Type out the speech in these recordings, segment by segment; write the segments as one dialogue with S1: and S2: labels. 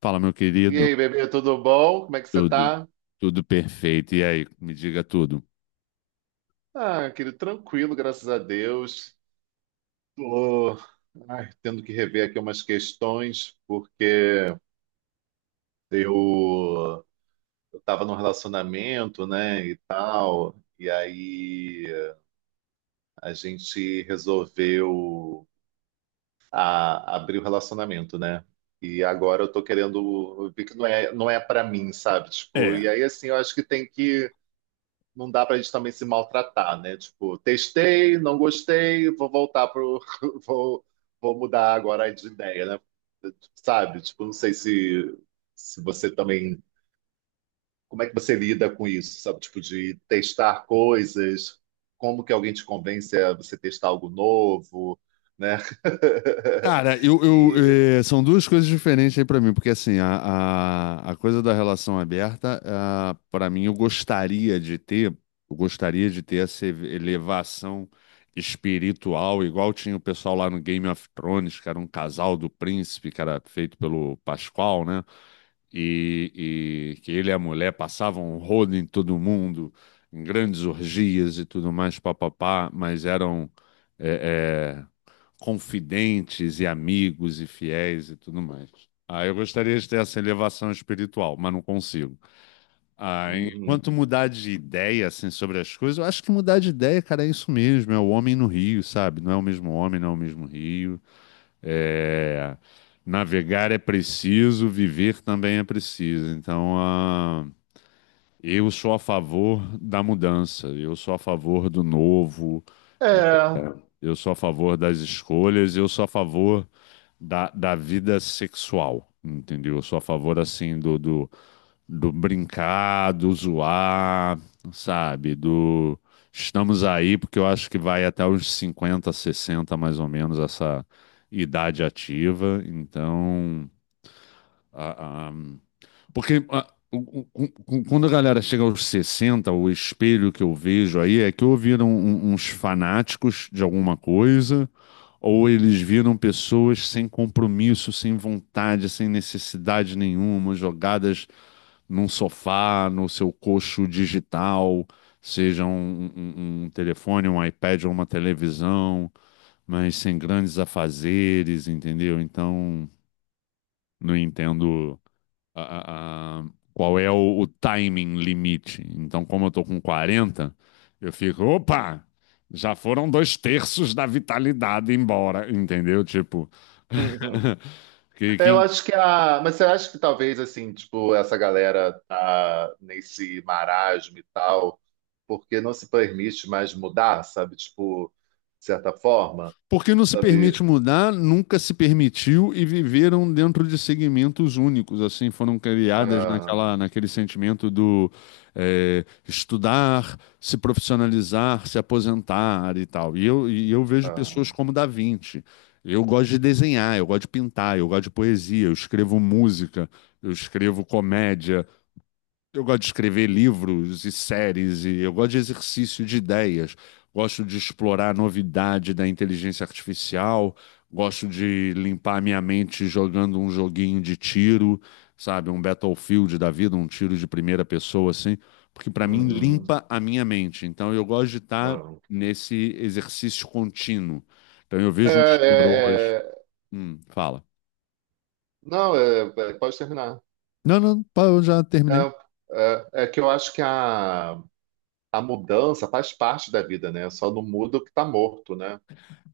S1: Fala, meu
S2: E
S1: querido.
S2: aí, bebê, tudo bom? Como é que você
S1: Tudo,
S2: tá?
S1: tudo perfeito. E aí, me diga tudo.
S2: Ah, querido, tranquilo, graças a Deus. Tô, ai, tendo que rever aqui umas questões, porque eu, eu tava num relacionamento, né, e tal, e aí a gente resolveu abrir o relacionamento, né? E agora eu tô querendo ver que não é para mim, sabe? Tipo,
S1: É.
S2: e aí assim, eu acho que não dá pra gente também se maltratar, né? Tipo, testei, não gostei, vou voltar pro. Vou, vou mudar agora de ideia, né? Sabe? Tipo, não sei se você também. Como é que você lida com isso, sabe? Tipo, de testar coisas, como que alguém te convence a você testar algo novo, né?
S1: Cara,
S2: E.
S1: são duas coisas diferentes aí pra mim, porque assim, a coisa da relação aberta, ah, pra mim, eu gostaria de ter essa elevação espiritual, igual tinha o pessoal lá no Game of Thrones, que era um casal do príncipe, que era feito pelo Pascoal, né? E que ele e a mulher passavam um rodo em todo mundo, em grandes orgias e tudo mais, papapá, mas eram eh, eh, confidentes e amigos e fiéis e tudo mais. Ah, eu gostaria de ter essa elevação espiritual, mas não consigo. Ah,
S2: Uhum.
S1: enquanto mudar de ideia, assim, sobre as coisas, eu acho que mudar de ideia, cara, é isso mesmo, é o homem no rio, sabe? Não é o mesmo homem, não é o mesmo rio. É, navegar é preciso, viver também é preciso. Então, ah, eu sou a favor da mudança, eu sou a favor do novo,
S2: É.
S1: eu sou a favor das escolhas, eu sou a favor da vida sexual, entendeu? Eu sou a favor, assim, do brincar, do zoar, sabe? Do estamos aí, porque eu acho que vai até os 50, 60 mais ou menos, essa idade ativa. Então, a, a- porque ah, quando a galera chega aos 60, o espelho que eu vejo aí é que ou viram uns fanáticos de alguma coisa, ou eles viram pessoas sem compromisso, sem vontade, sem necessidade nenhuma, jogadas num sofá, no seu coxo digital, seja um telefone, um iPad ou uma televisão, mas sem grandes afazeres, entendeu? Então, não entendo a- a- a- qual é o timing limite. Então, como eu tô com 40, eu fico, opa, já foram dois terços da vitalidade embora, entendeu? Tipo, que,
S2: É, eu
S1: que
S2: acho que a. Mas você acha que talvez, assim, tipo, essa galera tá nesse marasmo e tal, porque não se permite mais mudar, sabe? Tipo, de certa forma,
S1: Porque não se
S2: sabe?
S1: permite mudar, nunca se permitiu e viveram dentro de segmentos únicos, assim, foram criadas
S2: Ah,
S1: naquela, naquele sentimento do é, estudar, se profissionalizar, se aposentar e tal. E eu vejo
S2: ah,
S1: pessoas como Da Vinci. Eu gosto de desenhar, eu gosto de pintar, eu gosto de poesia, eu escrevo música, eu escrevo comédia, eu gosto de escrever livros e séries, e eu gosto de exercício de ideias, gosto de explorar a novidade da inteligência artificial, gosto de limpar a minha mente jogando um joguinho de tiro, sabe? Um Battlefield da vida, um tiro de primeira pessoa, assim, porque para mim
S2: uhum,
S1: limpa a minha mente. Então eu gosto de estar
S2: ah.
S1: nesse exercício contínuo. Então eu
S2: É,
S1: vejo uns coroas.
S2: é, é,
S1: Fala.
S2: Não, pode terminar.
S1: Não, não, pá, eu já terminei.
S2: É, é que eu acho a mudança faz parte da vida, né? Só não muda o que tá morto, né?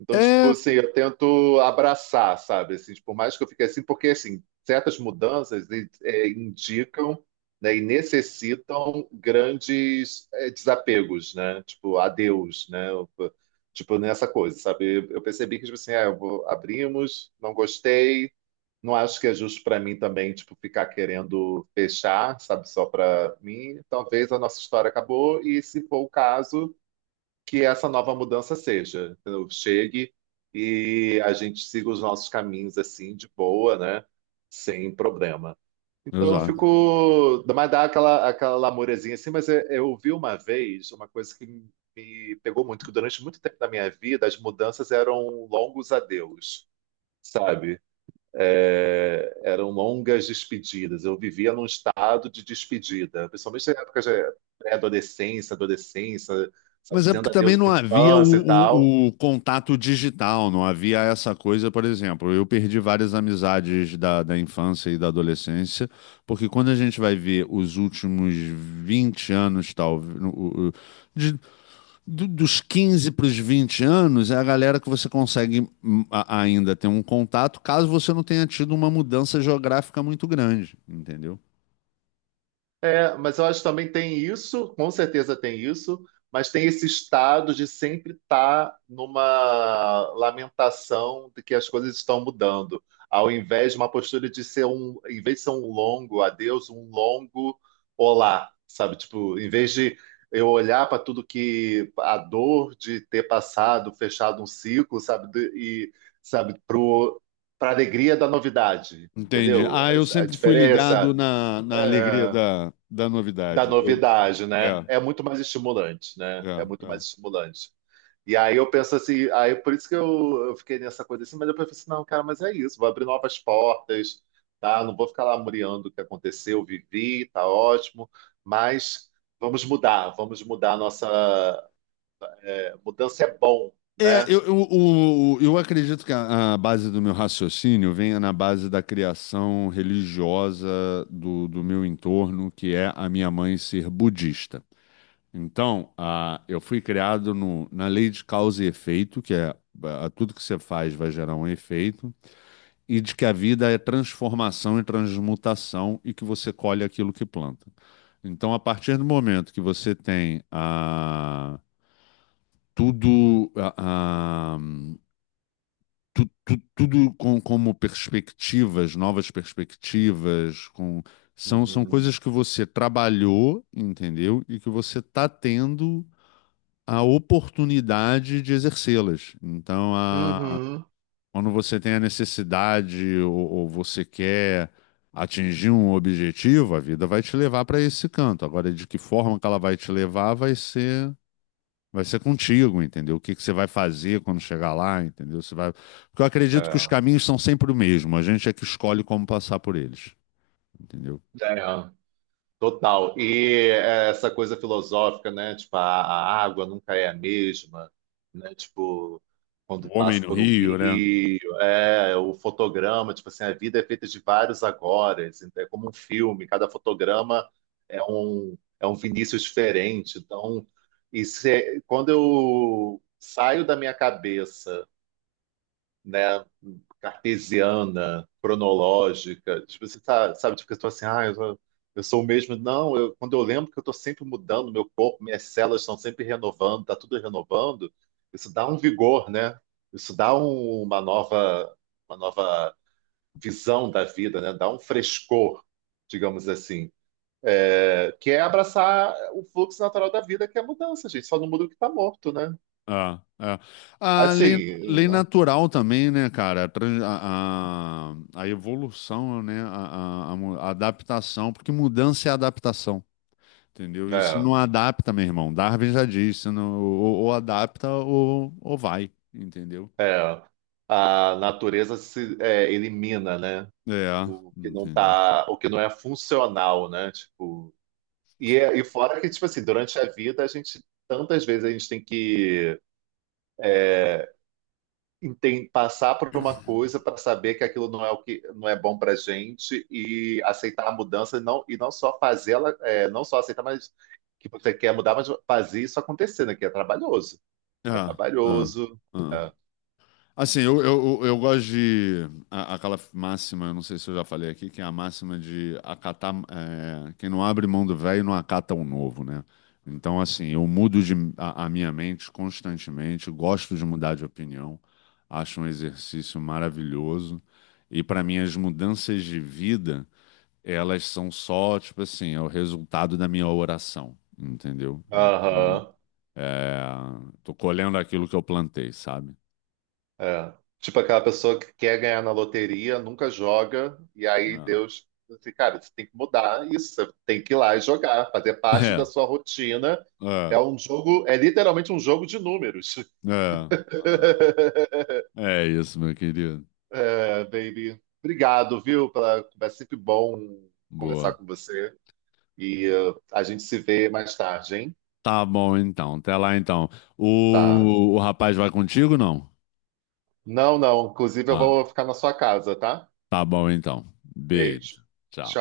S2: Então, tipo
S1: É,
S2: assim, eu tento abraçar, sabe? Assim, tipo, por mais que eu fique assim, porque assim, certas mudanças é, indicam, né, e necessitam grandes é, desapegos, né? Tipo, adeus, né? Eu- Tipo, nessa coisa, sabe? Eu percebi que, tipo assim, ah, abrimos, não gostei, não acho que é justo para mim também, tipo, ficar querendo fechar, sabe? Só para mim. Talvez a nossa história acabou e, se for o caso que essa nova mudança seja, entendeu? Chegue e a gente siga os nossos caminhos assim, de boa, né? Sem problema. Então eu
S1: exato.
S2: fico. Mas dá aquela lamurezinha assim, mas eu vi uma vez uma coisa que me pegou muito, que durante muito tempo da minha vida as mudanças eram longos adeus, sabe? É, eram longas despedidas. Eu vivia num estado de despedida, principalmente na época de pré-adolescência, adolescência, sabe,
S1: Mas é porque
S2: dizendo
S1: também
S2: adeus
S1: não
S2: à
S1: havia
S2: infância e tal.
S1: o contato digital, não havia essa coisa, por exemplo. Eu perdi várias amizades da infância e da adolescência, porque quando a gente vai ver os últimos 20 anos, talvez, dos 15 para os 20 anos, é a galera que você consegue ainda ter um contato, caso você não tenha tido uma mudança geográfica muito grande, entendeu?
S2: É, mas eu acho que também tem isso, com certeza tem isso, mas tem esse estado de sempre estar numa lamentação de que as coisas estão mudando, ao invés de uma postura de ser um, em vez de ser um longo adeus, um longo olá, sabe? Tipo, em vez de eu olhar para tudo que a dor de ter passado, fechado um ciclo, sabe? Do- E sabe, pro para alegria da novidade,
S1: Entendi.
S2: entendeu?
S1: Ah, eu
S2: A
S1: sempre fui ligado
S2: diferença
S1: na alegria
S2: é,
S1: da
S2: da
S1: novidade. Eu-
S2: novidade, né?
S1: é.
S2: É muito mais estimulante,
S1: É,
S2: né? É muito
S1: é.
S2: mais estimulante. E aí eu penso assim, aí por isso que eu fiquei nessa coisa assim, mas eu pensei, assim, não, cara, mas é isso, vou abrir novas portas, tá? Não vou ficar lá muriando o que aconteceu, vivi, tá ótimo, mas vamos mudar a nossa. É, mudança é bom,
S1: É,
S2: né?
S1: eu acredito que a base do meu raciocínio venha na base da criação religiosa do meu entorno, que é a minha mãe ser budista. Então, eu fui criado na lei de causa e efeito, que é tudo que você faz vai gerar um efeito, e de que a vida é transformação e transmutação e que você colhe aquilo que planta. Então, a partir do momento que você tem a tudo, ah, tudo com, como perspectivas, novas perspectivas, com, são
S2: Uhum.
S1: coisas que você trabalhou, entendeu? E que você está tendo a oportunidade de exercê-las. Então,
S2: Uhum.
S1: quando você tem a necessidade ou você quer atingir um objetivo, a vida vai te levar para esse canto. Agora, de que forma que ela vai te levar. Vai ser contigo, entendeu? O que que você vai fazer quando chegar lá, entendeu? Você vai. Porque eu acredito que os
S2: É.
S1: caminhos são sempre o mesmo. A gente é que escolhe como passar por eles, entendeu?
S2: É. Total. E é, essa coisa filosófica, né? Tipo, a água nunca é a mesma, né? Tipo, quando
S1: O homem
S2: passa
S1: no
S2: por um
S1: Rio, né?
S2: rio, é, o fotograma, tipo assim, a vida é feita de vários agoras, então é como um filme, cada fotograma é um Vinícius diferente. Então, isso é- quando eu saio da minha cabeça né, cartesiana, cronológica. Tipo, você tá, sabe, tipo, que eu tô assim, ah, eu sou o mesmo. Não, eu, quando eu lembro que eu tô sempre mudando meu corpo, minhas células estão sempre renovando, tá tudo renovando, isso dá um vigor, né? Isso dá um- uma nova visão da vida, né? Dá um frescor, digamos assim. É, que é abraçar o fluxo natural da vida, que é a mudança, gente. Só não muda o que está morto, né?
S1: Ah, é. A lei,
S2: Assim,
S1: lei
S2: né?
S1: natural também, né, cara? A evolução, né? A adaptação, porque mudança é adaptação, entendeu? E se
S2: É.
S1: não adapta, meu irmão, Darwin já disse, se não, ou adapta ou vai, entendeu?
S2: É, a natureza se é, elimina, né?
S1: É,
S2: O que não
S1: entendeu?
S2: tá, o que não é funcional, né? Tipo, e, é- e fora que, tipo assim, durante a vida a gente tantas vezes a gente tem que é, enten- passar por uma coisa para saber que aquilo não é o que não é bom para gente e aceitar a mudança e não só fazê-la, é, não só aceitar, mas que você quer mudar, mas fazer isso acontecer, né? Que é trabalhoso,
S1: É,
S2: é
S1: é,
S2: trabalhoso.
S1: é.
S2: É.
S1: Assim, eu gosto de aquela máxima, eu não sei se eu já falei aqui, que é a máxima de acatar, é, quem não abre mão do velho não acata o novo, né? Então, assim, eu mudo a minha mente constantemente, gosto de mudar de opinião, acho um exercício maravilhoso. E para mim, as mudanças de vida, elas são só, tipo assim, é o resultado da minha oração, entendeu? Então.
S2: Aham.
S1: É, tô colhendo aquilo que eu plantei, sabe?
S2: É. Tipo aquela pessoa que quer ganhar na loteria, nunca joga, e aí
S1: Não.
S2: Deus, assim, cara, você tem que mudar isso, você tem que ir lá e jogar, fazer parte da sua rotina.
S1: É,
S2: É
S1: é,
S2: um jogo, é literalmente um jogo de números.
S1: é, é. É isso, meu querido.
S2: É, baby, obrigado, viu, pela conversa. É sempre bom conversar
S1: Boa.
S2: com você. E a gente se vê mais tarde, hein?
S1: Tá bom, então. Até lá, então.
S2: Tá.
S1: O rapaz vai contigo, não?
S2: Não, não. Inclusive, eu
S1: Ah,
S2: vou ficar na sua casa, tá?
S1: tá bom, então.
S2: Beijo.
S1: Beijo. Tchau.
S2: Tchau.